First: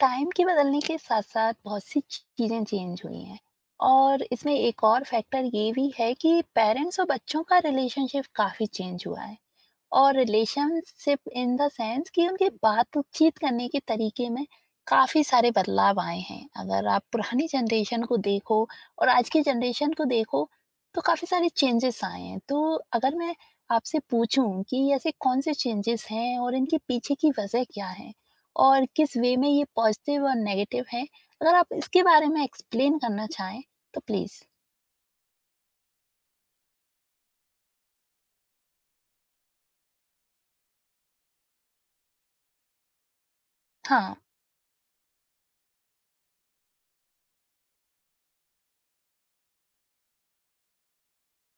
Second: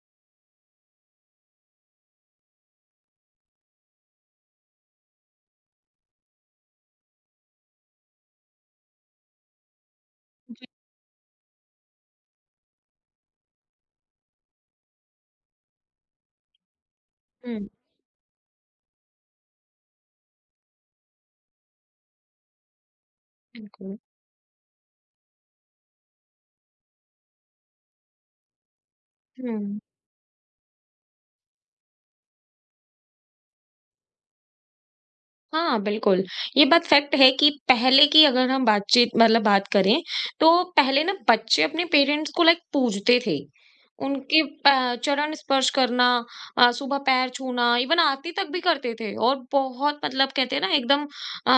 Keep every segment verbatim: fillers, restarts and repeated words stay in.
Time के बदलने के साथ-साथ बहुत सी चीज़ें चेंज हुई हैं और इसमें एक और फैक्टर ये भी है कि पेरेंट्स और बच्चों का रिलेशनशिप काफ़ी चेंज हुआ है। और रिलेशनशिप इन द सेंस कि उनके बातचीत करने के तरीके में काफ़ी सारे बदलाव आए हैं। अगर आप पुरानी हुँ, जनरेशन को देखो और आज की जनरेशन को देखो, तो काफ़ी सारे चेंजेस आए हैं। तो अगर मैं बिल्कुल। आपसे पूछूँ कि ऐसे कौन-से चेंजेस हैं और इनके पीछे की वज़ह क्या है? और किस वे में ये हुँ। पॉज़िटिव और नेगेटिव है? अगर आप इसके बारे में एक्सप्लेन करना चाहें, तो प्लीज़। हाँ, बिल्कुल, ये बात फैक्ट है कि पहले की अगर हम बातचीत मतलब बात करें, तो पहले ना बच्चे अपने पेरेंट्स को लाइक पूजते थे। हाँ। उनके प चरण स्पर्श करना, अ, सुबह पैर छूना, इवन आरती तक भी करते थे और बहुत मतलब कहते हैं ना एकदम अ,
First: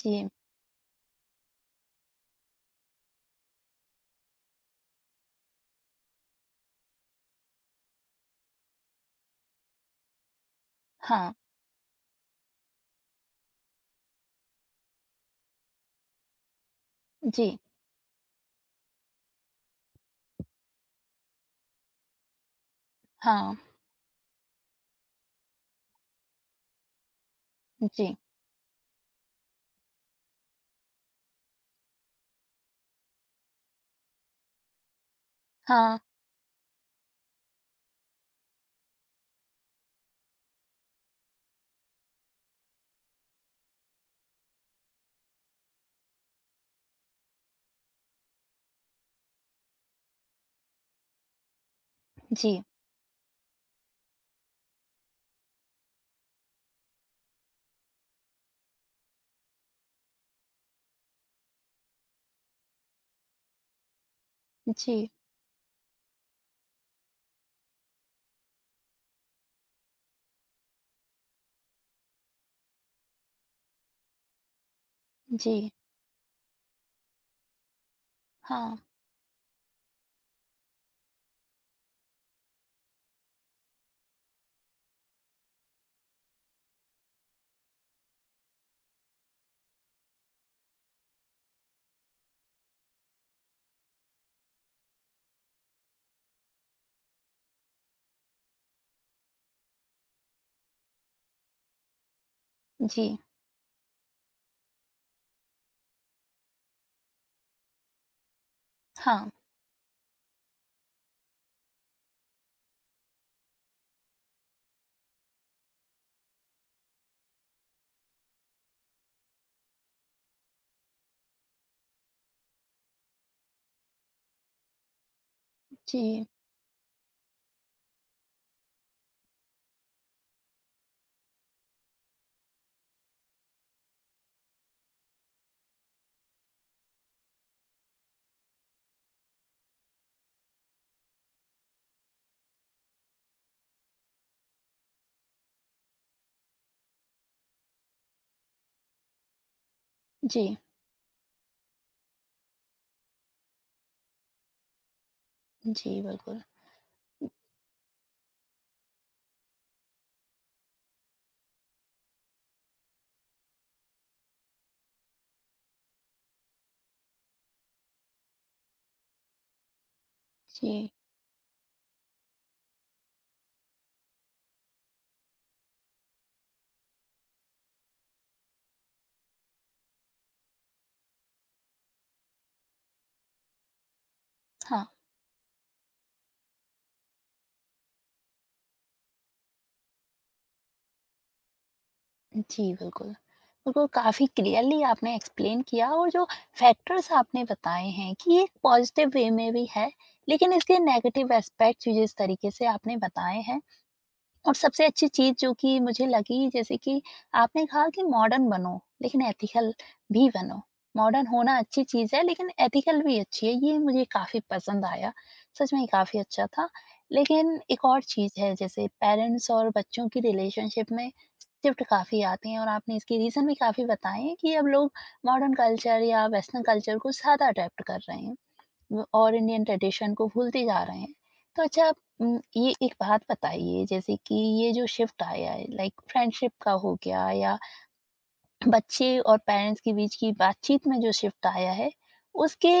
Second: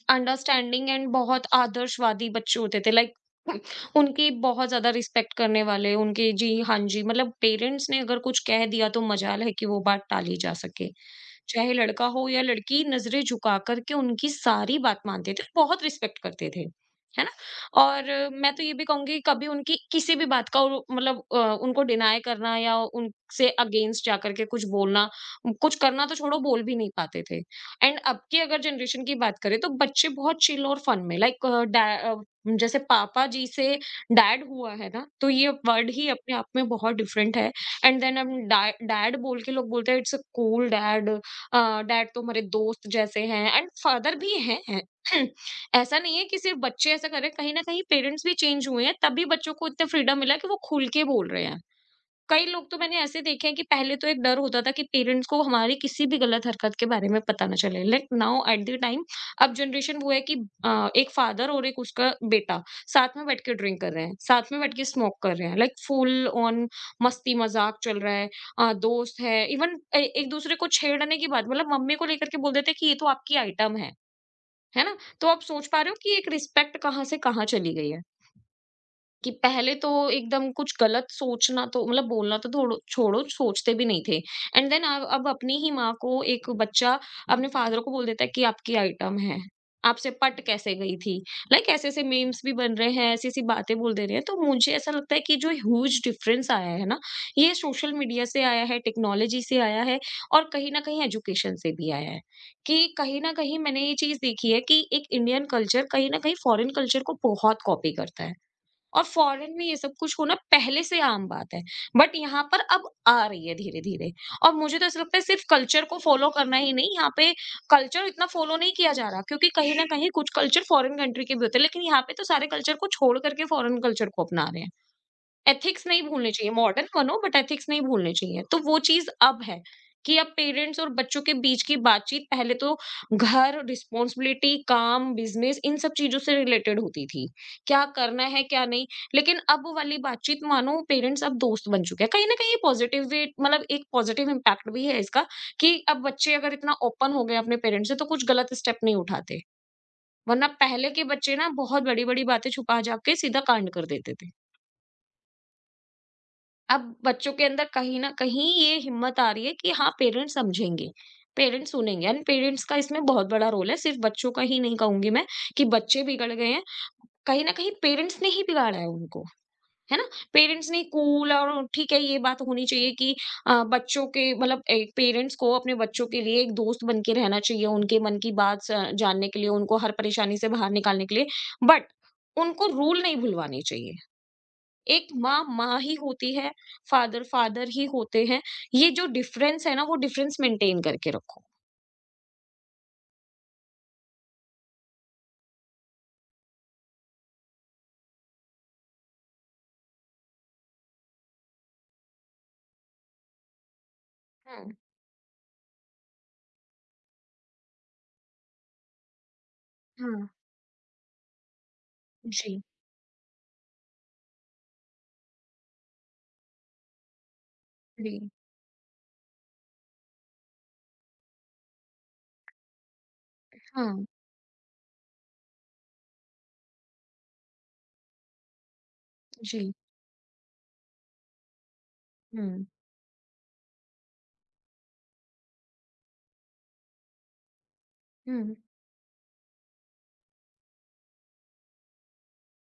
जी। अंडरस्टैंडिंग एंड बहुत आदर्शवादी बच्चे होते थे लाइक उनकी बहुत ज़्यादा रिस्पेक्ट करने वाले, उनके जी, हाँ जी, मतलब पेरेंट्स ने अगर कुछ कह दिया तो मजाल है कि वो बात टाली जा सके। हाँ। चाहे लड़का हो या लड़की, नज़रें झुका कर के उनकी सारी बात मानते थे, बहुत रिस्पेक्ट करते थे। है ना? जी। और अ, मैं तो ये भी कहूँगी कभी उनकी किसी भी बात का वो मतलब अ, उनको डिनाय करना या उनसे हाँ। अगेंस्ट जाकर के कुछ बोलना, कुछ करना तो छोड़ो बोल भी नहीं पाते थे। एंड जी। अब की अगर जनरेशन की बात करें तो बच्चे बहुत चिल और फन में लाइक अ, डै अ, जैसे पापा जी से डैड हुआ है ना, तो ये वर्ड हाँ। ही अपने आप में बहुत डिफरेंट है। एंड देन हम डै डैड बोल के लोग बोलते हैं it's a cool dad. Dad तो मेरे दोस्त जैसे हैं एंड फादर भी हैं हैं। ऐसा नहीं है कि सिर्फ बच्चे ऐसा कर रहे हैं, कहीं ना कहीं पेरेंट्स भी चेंज हुए हैं, तब भी बच्चों को इतना फ्रीडम मिला कि वो खुल के बोल रहे हैं। कई जी। लोग तो मैंने ऐसे देखे हैं कि पहले तो एक डर होता था कि पेरेंट्स को हमारी किसी भी गलत हरकत के बारे में पता ना चले, like now at the time. अब जनरेशन वो है कि अ, एक फादर और एक उसका बेटा साथ में बैठ के ड्रिंक कर रहे हैं, साथ में बैठ के जी, स्मोक कर रहे हैं, लाइक फुल ऑन मस्ती मजाक चल रहा है, अ, दोस्त है, इवन एक दूसरे को छेड़ने की बात, मतलब मम्मी को लेकर के बोल देते हैं कि ये तो आपकी आइटम है। है ना? तो आप जी। सोच पा रहे हो कि एक रिस्पेक्ट कहाँ से कहाँ चली गई है। हाँ, कि पहले तो एकदम कुछ गलत सोचना तो मतलब बोलना तो थोड़ो छोड़ो सोचते भी नहीं थे। एंड देन अब अब अपनी ही माँ को एक बच्चा, अपने फादर को बोल देता है कि आपकी आइटम है, आपसे पट कैसे गई थी। लाइक ऐसे ऐसे मीम्स भी बन रहे हैं, ऐसी ऐसी बातें बोल दे रहे हैं। तो मुझे ऐसा लगता है कि जो ह्यूज डिफरेंस आया है ना, ये सोशल मीडिया से आया है, टेक्नोलॉजी से आया है, और कहीं ना कहीं एजुकेशन से भी आया है। कि जी, कहीं ना कहीं मैंने ये चीज देखी है कि एक इंडियन कल्चर कहीं ना कहीं फॉरेन कल्चर को बहुत कॉपी करता है, और हाँ, फॉरेन में ये सब कुछ होना पहले से आम बात है। बट यहाँ पर अब आ रही है धीरे-धीरे। और मुझे तो ऐसा लगता है सिर्फ़ कल्चर को फ़ॉलो करना ही नहीं, यहाँ पे कल्चर इतना फ़ॉलो नहीं किया जा रहा, क्योंकि कहीं न कहीं कुछ कल्चर फॉरेन कंट्री के भी होते हैं, लेकिन यहाँ पे तो सारे कल्चर को छोड़ कर के फॉरेन कल्चर को अपना रहे हैं। एथिक्स नहीं जी, भूलने चाहिए, मॉडर्न बनो बट एथिक्स नहीं भूलने चाहिए। तो वो चीज़ अब है कि अब पेरेंट्स और बच्चों के बीच की बातचीत, पहले तो घर, रिस्पॉन्सिबिलिटी, काम, बिज़नेस इन सब चीज़ों से रिलेटेड होती थी। क्या करना है, क्या नहीं? लेकिन अब वो वाली बातचीत मानो पेरेंट्स अब दोस्त बन चुके हैं। कहीं न कहीं पॉज़िटिव वे मतलब एक पॉज़िटिव इम्पैक्ट भी है इसका, कि अब बच्चे अगर इतना ओपन हो गए अपने पेरेंट्स से तो कुछ गलत स्टेप नहीं उठाते। वरना जी, पहले के बच्चे ना बहुत बड़ी-बड़ी बातें छुपा-छुपा के सीधा कांड कर देते थे। जी, बिल्कुल। अब बच्चों के अंदर कहीं न कहीं ये हिम्मत आ रही है कि हाँ, पेरेंट्स समझेंगे, पेरेंट्स सुनेंगे, एंड पेरेंट्स का इसमें बहुत बड़ा रोल है। सिर्फ़ बच्चों का ही नहीं कहूँगी मैं कि बच्चे बिगड़ गए हैं, कहीं न कहीं पेरेंट्स ने ही बिगाड़ा है उनको, है ना? पेरेंट्स ने जी, कूल और ठीक है, ये बात होनी चाहिए कि अ, बच्चों के मतलब एक पेरेंट्स को अपने बच्चों के लिए एक दोस्त बन के रहना चाहिए, उनके मन की बात स जानने के लिए, उनको हर परेशानी से बाहर निकालने के लिए। बट उनको रूल नहीं भूलवाने चाहिए। हाँ, एक माँ माँ ही होती है, फादर फादर ही होते हैं। ये जो डिफरेंस है ना, वो डिफरेंस मेंटेन करके रखो। जी, बिल्कुल। बिल्कुल, काफ़ी क्लियरली आपने एक्सप्लेन किया और जो फैक्टर्स आपने बताए हैं कि एक पॉजिटिव वे में भी है, लेकिन इसके नेगेटिव एस्पेक्ट्स जिस तरीके से आपने बताए हैं और हाँ, सबसे अच्छी चीज़ जो कि मुझे लगी जैसे कि आपने कहा कि मॉडर्न बनो, लेकिन एथिकल भी हाँ। बनो। मॉडर्न होना अच्छी चीज़ है लेकिन जी। एथिकल भी अच्छी है, ये मुझे काफ़ी पसंद आया। सच में काफ़ी अच्छा था। लेकिन एक और जी, चीज़ है जैसे पेरेंट्स और बच्चों की रिलेशनशिप में शिफ्ट काफ़ी आते हैं और आपने इसके रीज़न भी काफ़ी हाँ, बताए हैं कि अब लोग मॉडर्न कल्चर या वेस्टर्न कल्चर को ज़्यादा अडॉप्ट कर रहे हैं। व- और इंडियन जी। ट्रेडिशन को भूलते जा रहे हैं। तो अच्छा आप, उम, हुँ। ये एक बात बताइए जैसे कि ये जो शिफ्ट आया है लाइक फ्रेंडशिप का हो गया या हुँ, बच्चे और पेरेंट्स के बीच की बातचीत में जो शिफ्ट आया है उसके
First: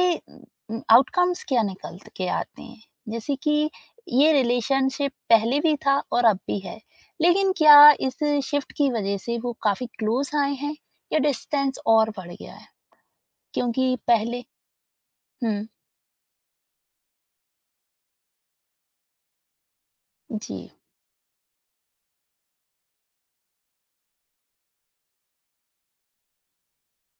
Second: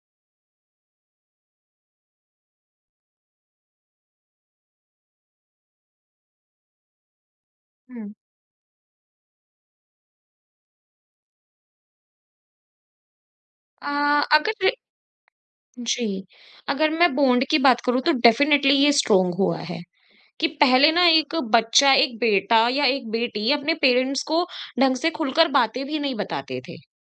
आउटकम्स क्या निकल के आते हैं जैसे कि ये रिलेशनशिप पहले भी था और अब भी है लेकिन क्या हुँ। इस शिफ्ट की वजह से वो काफी क्लोज आए हैं या डिस्टेंस और बढ़ गया है अ, क्योंकि पहले। अगर हम्म। जी, अगर मैं बॉन्ड की बात करूँ तो डेफ़िनेटली ये स्ट्रॉन्ग हुआ है। कि जी। पहले ना एक बच्चा, एक बेटा या एक बेटी अपने पेरेंट्स को ढंग से खुलकर बातें भी नहीं बताते थे।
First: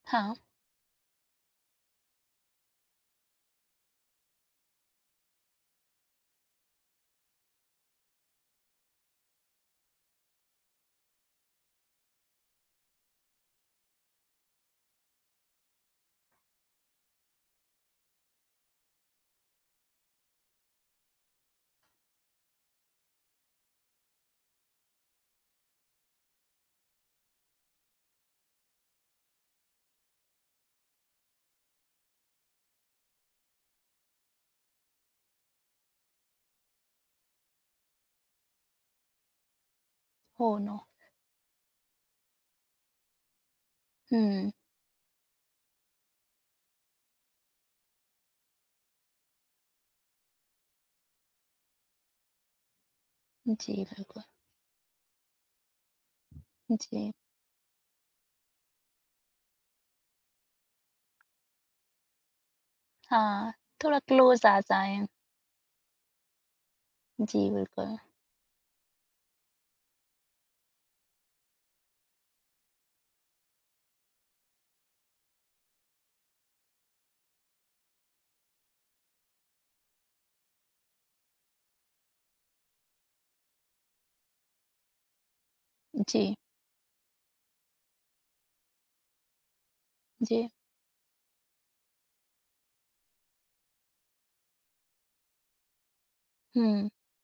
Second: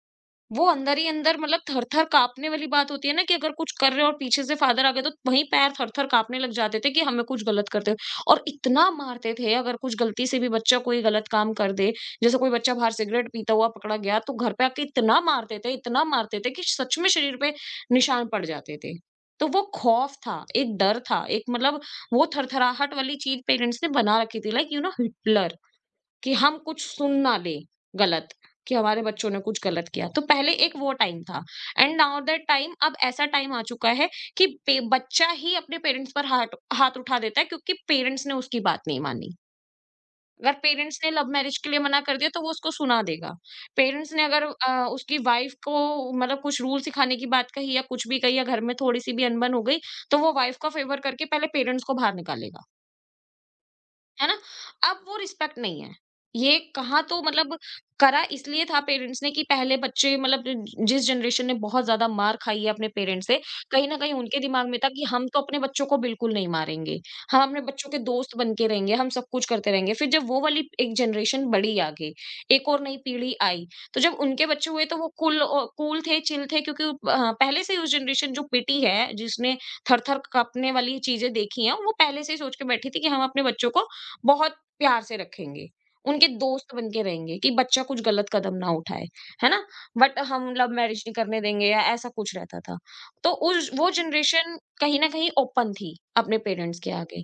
हाँ। वो अंदर ही अंदर मतलब थर-थर काँपने वाली बात होती है ना, कि अगर कुछ कर रहे हो और पीछे से फादर आ गए तो वहीं पैर थर-थर काँपने लग जाते थे कि हमें कुछ गलत करते हुए, और इतना मारते थे अगर कुछ गलती से भी बच्चा कोई गलत काम कर दे, जैसे कोई बच्चा बाहर सिगरेट पीता हुआ पकड़ा गया तो घर पे आके इतना मारते थे, इतना मारते थे कि सच में शरीर पे निशान पड़ जाते थे। तो वो खौफ था, एक डर था, एक मतलब वो थरथराहट वाली चीज़ पेरेंट्स ने बना रखी थी, लाइक यू नो हिटलर, कि हम कुछ सुन ना ले गलत, कि हमारे बच्चों ने कुछ गलत किया, तो पहले एक वो टाइम था। एंड नाउ दैट टाइम, अब ऐसा टाइम आ चुका है कि पे- बच्चा ही अपने पेरेंट्स पर हाथ हाथ उठा देता है, क्योंकि पेरेंट्स ने उसकी बात नहीं मानी। हो अगर नो। पेरेंट्स ने लव मैरिज के लिए मना कर दिया तो वो उसको सुना देगा। पेरेंट्स ने अगर हुँ। अ, उसकी वाइफ को मतलब कुछ रूल सिखाने की बात कही या कुछ भी कही, या घर में थोड़ी सी भी अनबन हो गई, तो वो वाइफ का फेवर करके पहले पेरेंट्स को बाहर निकालेगा। जी, बिल्कुल। है ना? अब वो रिस्पेक्ट नहीं है। ये कहाँ जी, तो मतलब, करा इसलिए था पेरेंट्स ने कि पहले बच्चे मतलब ज जिस जनरेशन ने बहुत ज़्यादा मार खाई है अपने पेरेंट्स से, हाँ, कहीं न थोड़ा कहीं उनके क्लोज़ आ दिमाग में था कि जाएँ। हम तो अपने बच्चों को बिल्कुल नहीं मारेंगे। जी, हम अपने बच्चों बिल्कुल। के दोस्त बन के रहेंगे, हम सब कुछ करते रहेंगे। फिर जब वो वाली एक जनरेशन बढ़ी आगे, एक और नई पीढ़ी आई, तो जब उनके बच्चे हुए तो वो कूल अ, कूल थे, चिल थे, क्योंकि अ, पहले से ही उस जनरेशन जो पिटी है, जिसने थर-थर काँपने वाली चीज़ें देखी हैं, वो पहले से ही सोच के बैठी थी कि हम अपने बच्चों को बहुत प्यार से रखेंगे, उनके जी, दोस्त बन के रहेंगे, कि बच्चा कुछ गलत कदम ना उठाए, है ना? बट जी। हम लव मैरिज नहीं करने देंगे या ऐसा कुछ रहता था। तो उस वो जनरेशन कहीं न कहीं ओपन थी अपने पेरेंट्स हुँ, के आगे,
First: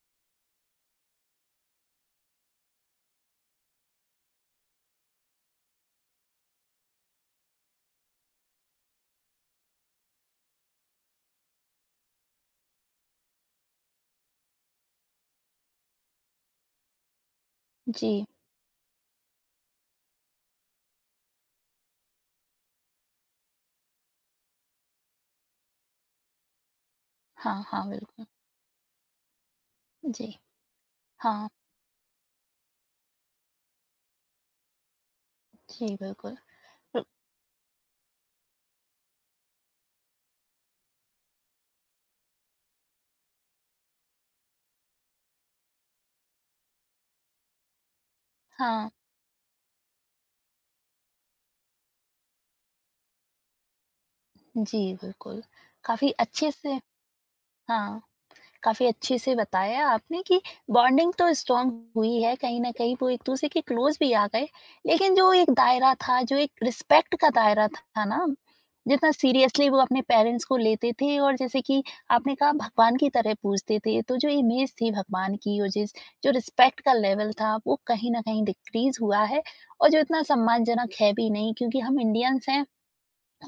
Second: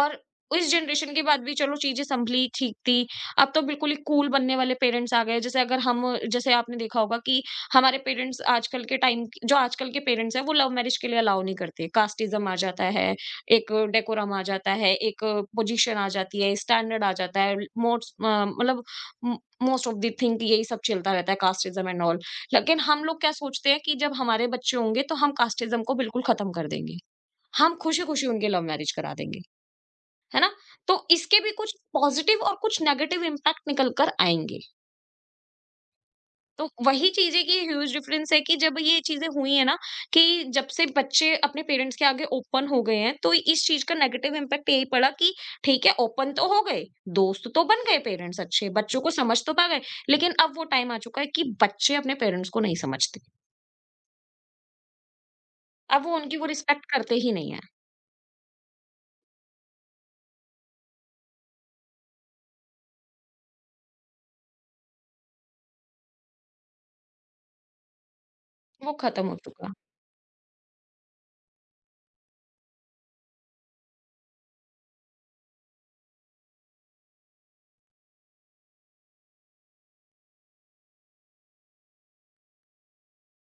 और इस जनरेशन के बाद भी चलो चीज़ें सँभली, ठीक थी। अब तो बिल्कुल ही कूल बनने वाले पेरेंट्स आ गए, जैसे अगर हम, जैसे आपने देखा होगा कि हमारे पेरेंट्स आजकल के टाइम, जो आजकल के पेरेंट्स हैं, वो लव मैरिज के लिए अलाउ नहीं करते, कास्टिज़्म आ जाता है, एक डेकोरम आ जाता है, एक पोजीशन आ जाती है, स्टैंडर्ड आ जाता है, जी। मोस्ट अ, मतलब म मोस्ट ऑफ द थिंग यही सब चलता रहता है, कास्टिज़्म एंड ऑल। लेकिन हम लोग क्या सोचते हैं कि जब हमारे बच्चे होंगे तो हम कास्टिज़्म को बिल्कुल खत्म कर देंगे। हाँ, हम हाँ, बिल्कुल। खुशी-खुशी उनकी लव मैरिज करा देंगे, जी, है ना? तो इसके हाँ। भी कुछ पॉजिटिव और कुछ नेगेटिव इम्पैक्ट निकल कर आएँगे। जी, बिल्कुल। तो उ वही चीज है कि ह्यूज डिफरेंस है कि जब ये चीजें हुई है ना, कि जब से बच्चे अपने पेरेंट्स के आगे ओपन हो गए हैं तो इस चीज का नेगेटिव इम्पैक्ट यही पड़ा कि ठीक है, ओपन तो हो गए, दोस्त तो बन गए, पेरेंट्स अच्छे हाँ, बच्चों को समझ तो पा गए, लेकिन अब वो टाइम आ चुका है कि बच्चे अपने पेरेंट्स को नहीं समझते, जी, बिल्कुल। अब काफ़ी वो उनकी वो अच्छे से। रिस्पेक्ट करते ही नहीं है, हाँ। काफ़ी अच्छे से बताया आपने कि बॉन्डिंग तो स्ट्रांग हुई है, कहीं न कहीं वो एक-दूसरे के क्लोज़ भी आ गए, लेकिन जो एक दायरा था, जो एक रिस्पेक्ट का दायरा था ना, वो जितना खत्म हो सीरियसली चुका। वो अपने पेरेंट्स को लेते थे और जैसे कि आपने कहा भगवान की तरह पूजते थे, तो जो इमेज थी भगवान की और जिस जो रिस्पेक्ट का लेवल था, वो कहीं न कहीं डिक्रीज़ हुआ है और जो इतना सम्मानजनक है भी नहीं क्योंकि हम इंडियंस हैं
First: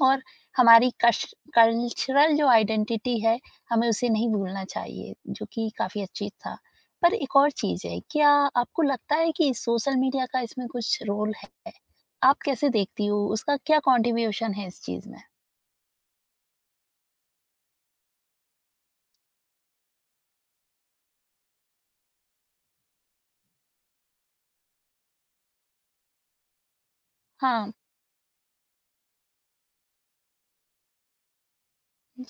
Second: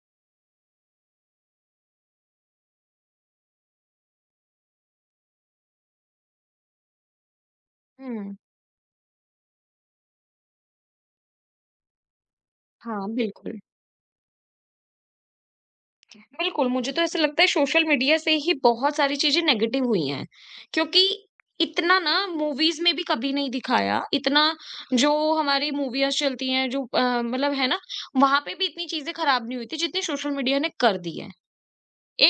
और हमारी कश कल्चरल जो आइडेंटिटी है, हमें उसे नहीं भूलना चाहिए, जो कि काफ़ी अच्छी था। पर एक और चीज़ है, क्या हम्म। आपको लगता है कि सोशल मीडिया का इसमें कुछ रोल है? आप कैसे देखती हाँ, हो? उसका बिल्कुल। क्या कॉन्ट्रिब्यूशन है इस चीज़ में? बिल्कुल, मुझे तो ऐसा लगता है सोशल मीडिया से ही बहुत सारी चीज़ें नेगेटिव हुई हैं, क्योंकि इतना ना मूवीज़ में भी कभी नहीं दिखाया, इतना, जो हमारी मूवीज़ चलती हैं जो अ, मतलब है हाँ, ना, वहाँ पे भी इतनी चीज़ें खराब नहीं हुई थी जितनी सोशल मीडिया ने कर दी है।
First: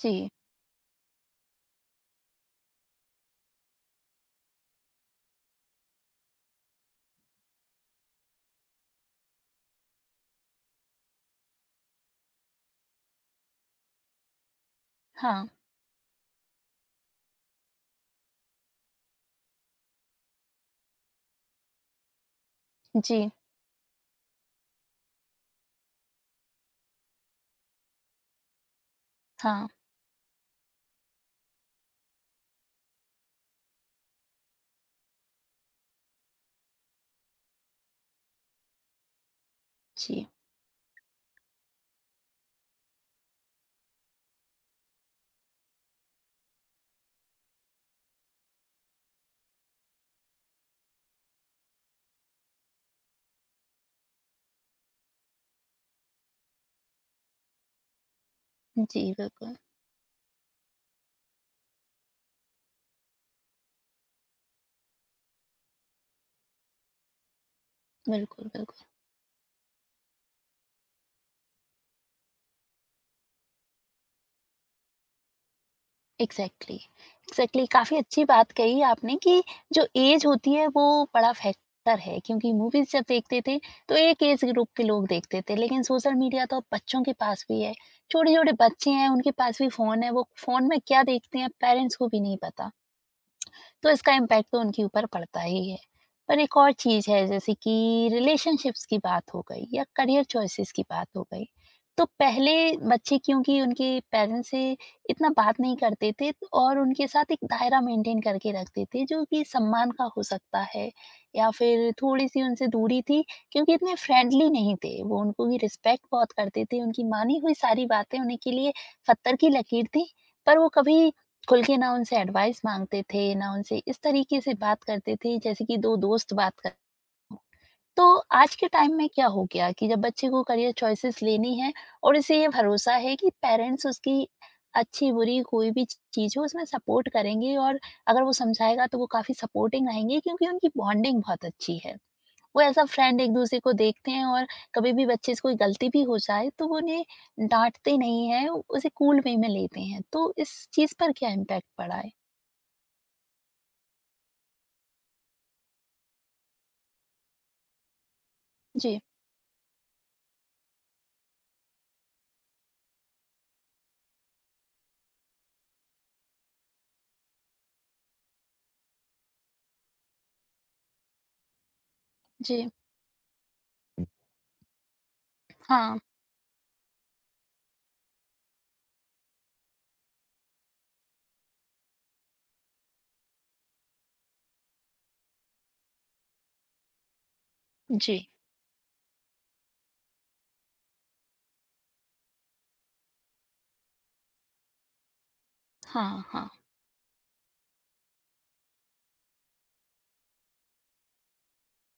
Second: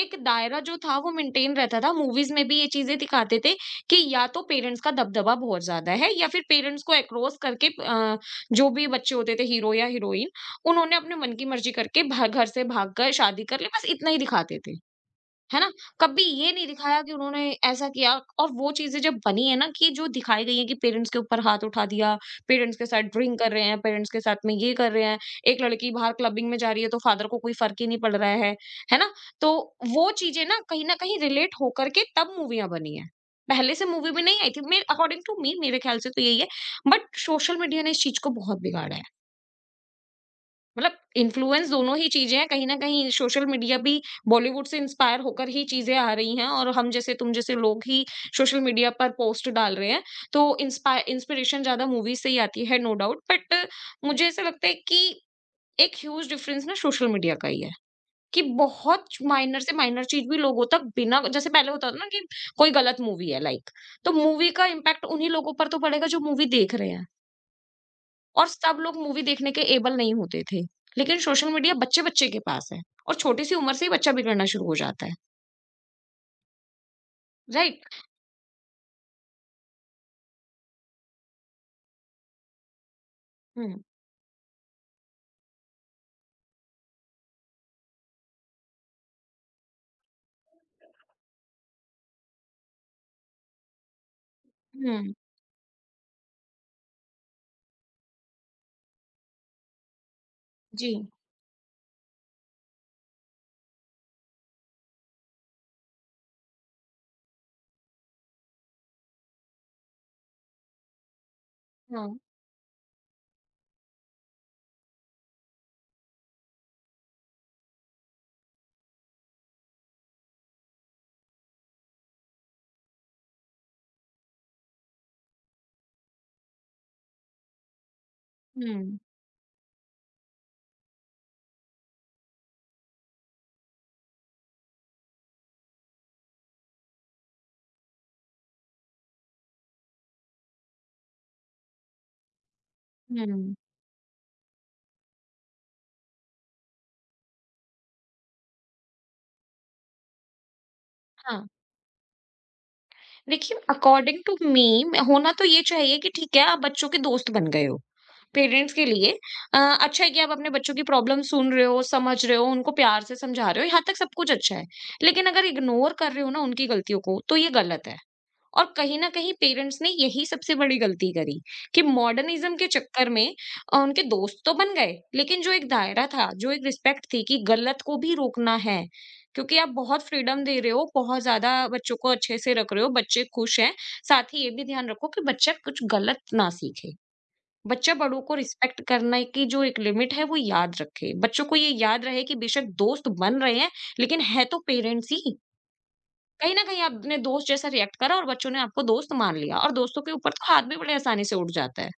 जी। दायरा जो था वो मेंटेन रहता था। मूवीज़ में भी ये चीज़ें दिखाते थे कि या तो पेरेंट्स का दबदबा बहुत ज़्यादा है या फिर पेरेंट्स को एक्रोस करके अ, जो भी बच्चे होते थे हीरो या हीरोइन, उन्होंने अपने मन की मर्ज़ी करके भा घर से भागकर शादी कर ली, बस इतना ही दिखाते थे। हाँ, है ना? कभी ये नहीं दिखाया कि उन्होंने ऐसा किया। और वो चीज़ें जब बनी है ना कि जो दिखाई गई है कि पेरेंट्स के ऊपर हाथ उठा दिया, पेरेंट्स के साथ जी। ड्रिंक कर रहे हैं, पेरेंट्स के साथ में ये कर रहे हैं, एक लड़की बाहर क्लबिंग में जा रही है तो फादर को कोई फ़र्क ही नहीं पड़ रहा है, है ना? तो हाँ, वो चीज़ें ना कहीं न कहीं रिलेट होकर के तब मूवियाँ बनी हैं। पहले से मूवी भी नहीं आई थी, मेरे अकॉर्डिंग टू मी मेरे ख़्याल से तो यही है, बट सोशल मीडिया ने इस चीज़ को बहुत बिगाड़ा है। जी। मतलब इन्फ्लुएंस दोनों ही चीज़ें हैं, कहीं न कहीं सोशल मीडिया भी बॉलीवुड से इंस्पायर होकर ही चीज़ें आ रही हैं और हम जैसे तुम जैसे लोग ही सोशल मीडिया पर पोस्ट डाल रहे हैं। तो इंस्पा इंस्पिरेशन ज़्यादा मूवीज़ से ही आती है, नो डाउट, बट मुझे ऐसा लगता है कि एक ह्यूज डिफरेंस ना सोशल मीडिया का ही है, कि जी, बहुत बिल्कुल। माइनर से माइनर चीज़ भी लोगों तक बिना जैसे पहले होता था ना कि कोई गलत मूवी है, लाइक, तो मूवी का इम्पैक्ट उन्हीं लोगों पर तो पड़ेगा जो मूवी देख रहे हैं। और बिल्कुल, सब बिल्कुल। लोग मूवी देखने के एबल नहीं होते थे। लेकिन सोशल मीडिया बच्चे-बच्चे के पास है और छोटी सी उम्र से ही बच्चा बिगड़ना शुरू हो जाता है, एग्जैक्टली एग्जैक्टली, राइट? काफी अच्छी बात कही आपने कि जो एज होती है वो बड़ा फैक्टर है क्योंकि मूवीज जब देखते थे हुँ, तो एक एज ग्रुप के लोग देखते थे लेकिन सोशल मीडिया तो अब बच्चों के पास भी है। छोटे छोटे बच्चे हैं, उनके पास भी फोन है, वो फोन में क्या देखते हैं पेरेंट्स को भी नहीं पता। तो इसका इम्पैक्ट तो उनके ऊपर हुँ, पड़ता ही है। पर एक और चीज़ है जैसे कि रिलेशनशिप्स की बात हो गई या करियर चॉइसेस की जी, बात हो गई। तो पहले बच्चे क्योंकि उनके पेरेंट्स से इतना बात नहीं करते थे तो- और उनके साथ एक दायरा मेंटेन करके रखते थे जो कि सम्मान का हो सकता है या फिर हाँ, थोड़ी-सी उनसे दूरी थी क्योंकि इतने फ्रेंडली नहीं थे। वो उनको भी रिस्पेक्ट बहुत करते थे। उनकी मानी हुई सारी बातें उन्हीं के लिए पत्थर की लकीर थी। पर वो कभी खुल के ना उनसे एडवाइस माँगते थे, ना उनसे इस तरीके से बात करते थे जैसे कि दो दोस्त बात कर। तो आज के टाइम हुँ, में क्या हो गया कि जब बच्चे को करियर चॉइसेस लेनी है और उसे ये भरोसा है कि पेरेंट्स उसकी अच्छी बुरी कोई भी चीज़ हो उसमें सपोर्ट करेंगे और अगर वो समझाएगा तो वो काफ़ी सपोर्टिंग रहेंगे क्योंकि उनकी बॉन्डिंग बहुत अच्छी है। वो एज़ अ फ्रेंड एक हुँ, दूसरे को देखते हैं और कभी भी बच्चे से कोई गलती भी हो जाए तो वो उन्हें डाँटते नहीं हैं, उसे कूल वे में लेते हैं। तो इस चीज़ पर क्या हाँ। इम्पैक्ट पड़ा है? देखिए, अकॉर्डिंग टू मी म होना तो ये चाहिए कि ठीक है, आप बच्चों के दोस्त बन गए हो, पेरेंट्स के जी, लिए अ, अच्छा है कि आप अपने बच्चों की प्रॉब्लम सुन रहे हो, समझ रहे हो, उनको प्यार से समझा रहे हो, यहाँ तक सब कुछ अच्छा है। लेकिन अगर इग्नोर कर रहे हो ना उनकी गलतियों को, तो ये गलत है। और कहीं न कहीं पेरेंट्स ने यही सबसे बड़ी गलती करी कि मॉडर्निज़्म के जी। चक्कर में अ, उनके दोस्त तो बन गए, लेकिन जो एक हाँ, दायरा था, जो एक रिस्पेक्ट थी कि गलत को भी रोकना है, क्योंकि आप बहुत फ्रीडम दे रहे हो, बहुत ज़्यादा बच्चों को अच्छे से रख रहे हो, बच्चे खुश हैं। साथ ही ये भी ध्यान रखो कि बच्चा कुछ गलत ना सीखे। बच्चा जी। बड़ों को रिस्पेक्ट करने की जो एक लिमिट है, वो याद रखे। बच्चों को ये याद रहे कि बेशक दोस्त बन रहे हैं, लेकिन है तो पेरेंट्स ही। हाँ, कहीं हाँ। न कहीं आपने दोस्त जैसा रिएक्ट करा और बच्चों ने आपको दोस्त मान लिया, और दोस्तों के ऊपर तो हाथ भी बड़े आसानी से उठ जाता है।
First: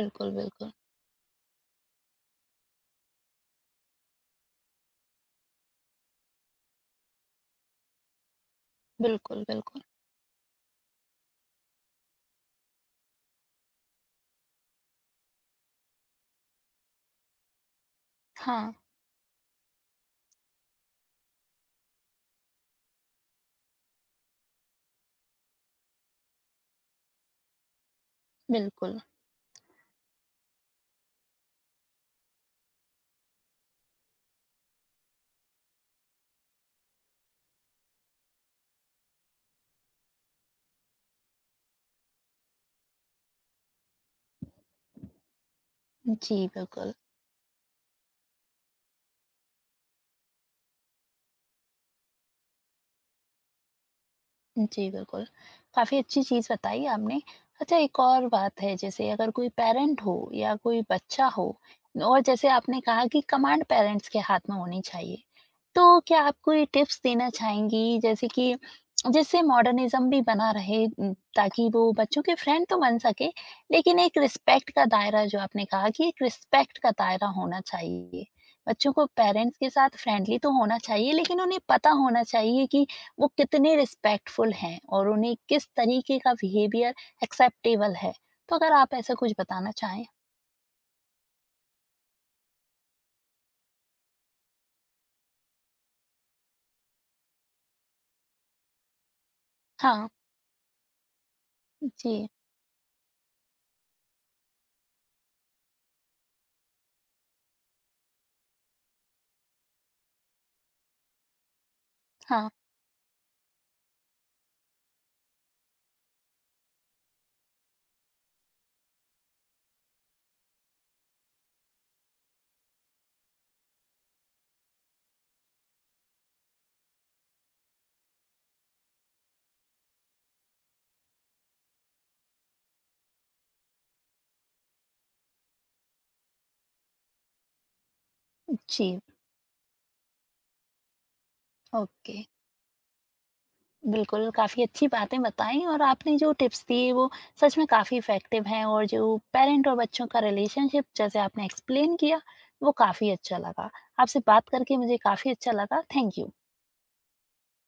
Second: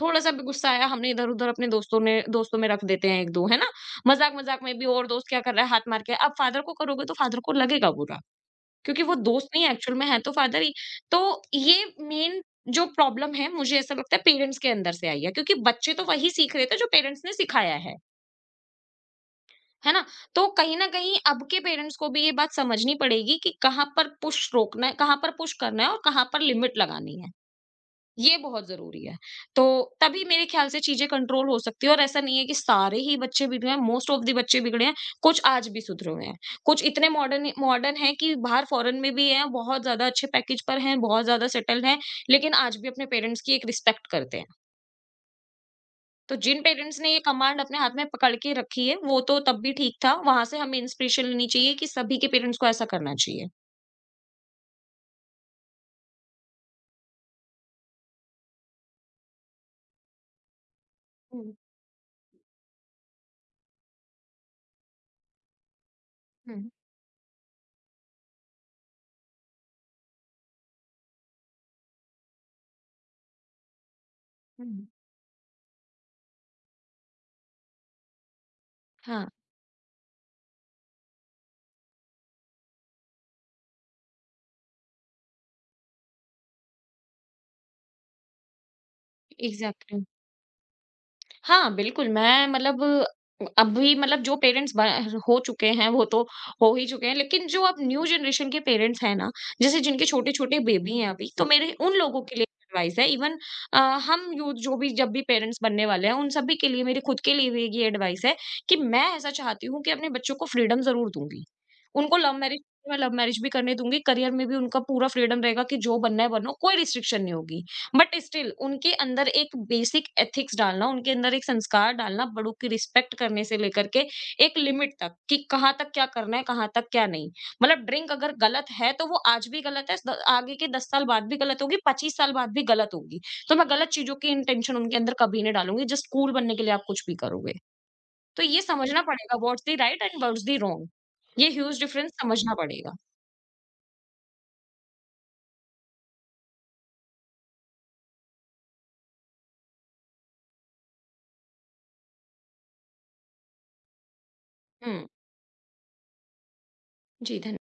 थोड़ा-सा भी गुस्सा बिल्कुल। आया हमने इधर-उधर अपने दोस्तों ने दोस्तों में रख देते हैं एक दो, है ना? मज़ाक-मज़ाक में भी और दोस्त क्या कर रहा है हाथ मार के, आप फादर को करोगे तो फादर को लगेगा बुरा, क्योंकि वो बिल्कुल, दोस्त नहीं, बिल्कुल। एक्चुअल में है तो फादर ही। तो ये मेन जो प्रॉब्लम है मुझे ऐसा लगता है पेरेंट्स के अंदर से आई है, क्योंकि बच्चे तो वही सीख रहे थे जो पेरेंट्स ने सिखाया है। हाँ, है ना? तो कहीं न कहीं अब के पेरेंट्स को भी ये बात समझनी पड़ेगी कि कहाँ पर पुश रोकना है, कहाँ पर पुश करना है और कहाँ पर लिमिट लगानी है। ये बहुत बिल्कुल। ज़रूरी है। तो तभी मेरे ख़्याल से चीज़ें कंट्रोल हो सकती है, और ऐसा नहीं है कि सारे ही बच्चे बिगड़े हैं, मोस्ट ऑफ द बच्चे बिगड़े हैं, कुछ आज भी सुधरे हुए हैं। कुछ इतने मॉडर्न मॉडर्न हैं कि बाहर फ़ॉरेन में भी हैं, बहुत ज़्यादा अच्छे पैकेज पर हैं, बहुत ज़्यादा सेटल्ड हैं, लेकिन आज भी अपने पेरेंट्स की एक रिस्पेक्ट करते हैं। तो जी, जिन बिल्कुल। पेरेंट्स ने ये कमांड अपने हाथ में पकड़ के रखी है, वो तो तब भी ठीक था, वहाँ से हमें इंस्पिरेशन लेनी चाहिए कि सभी के पेरेंट्स को ऐसा करना चाहिए। जी, बिल्कुल। काफ़ी अच्छी चीज़ बताई आपने। अच्छा एक और बात है जैसे अगर कोई पेरेंट हो या कोई बच्चा हो हुँ, और जैसे आपने कहा कि कमांड पेरेंट्स के हाथ में होनी चाहिए। तो क्या आप हुँ, कोई टिप्स देना चाहेंगी जैसे कि जिससे मॉडर्निज़्म भी बना रहे, उम, ताकि वो बच्चों के फ्रेंड तो बन सके लेकिन एक रिस्पेक्ट का हुँ। दायरा, जो आपने कहा कि एक रिस्पेक्ट का दायरा होना चाहिए। बच्चों को हाँ। पेरेंट्स के साथ फ्रेंडली तो होना चाहिए लेकिन उन्हें पता होना चाहिए कि वो कितने रिस्पेक्टफुल हैं और उन्हें किस तरीके का बिहेवियर एक्सेप्टेबल है। तो अगर आप ऐसा कुछ बताना एग्ज़ैक्टली। चाहें? हाँ, बिल्कुल, मैं मतलब अभी मतलब जो पेरेंट्स ब हो चुके हैं, वो तो हो ही चुके हैं, लेकिन जो अब न्यू जनरेशन के पेरेंट्स हैं ना, जैसे जिनके हाँ। छोटे-छोटे बेबी हैं अभी, तो मेरे उन लोगों जी। के लिए एडवाइस है। इवन अ, हम यूथ जो भी जब भी पेरेंट्स बनने वाले हैं, उन सभी के लिए, मेरे खुद के लिए भी ये एडवाइस है कि मैं ऐसा चाहती हूँ कि अपने बच्चों को फ्रीडम ज़रूर दूँगी। उनको लव हाँ। मैरिज मैं लव मैरिज भी करने दूँगी, करियर में भी उनका पूरा फ्रीडम रहेगा कि जो बनना है बनो, कोई रिस्ट्रिक्शन नहीं होगी। बट स्टिल उनके अंदर एक बेसिक एथिक्स डालना, उनके अंदर एक संस्कार डालना, बड़ों की रिस्पेक्ट करने से लेकर के एक लिमिट तक कि कहाँ तक क्या करना है, कहाँ तक क्या नहीं, मतलब ड्रिंक अगर गलत है तो वो आज भी गलत है, द- आगे के दस साल बाद भी गलत होगी, पच्चीस साल बाद भी गलत होगी। तो मैं गलत चीजों की इंटेंशन उनके अंदर कभी नहीं डालूंगी, जस्ट कूल बनने के लिए आप कुछ भी करोगे तो ये जी। समझना पड़ेगा what's the right and what's the wrong, ये ह्यूज डिफरेंस ओके। समझना पड़ेगा। बिल्कुल, काफ़ी अच्छी बातें बताई और आपने जो टिप्स दिए वो सच में काफ़ी इफ़ेक्टिव हैं और जो पेरेंट और बच्चों का रिलेशनशिप जैसे आपने एक्सप्लेन किया, वो काफ़ी अच्छा लगा। आपसे बात करके मुझे हम्म। काफ़ी अच्छा लगा। Thank you. जी धन्यवाद।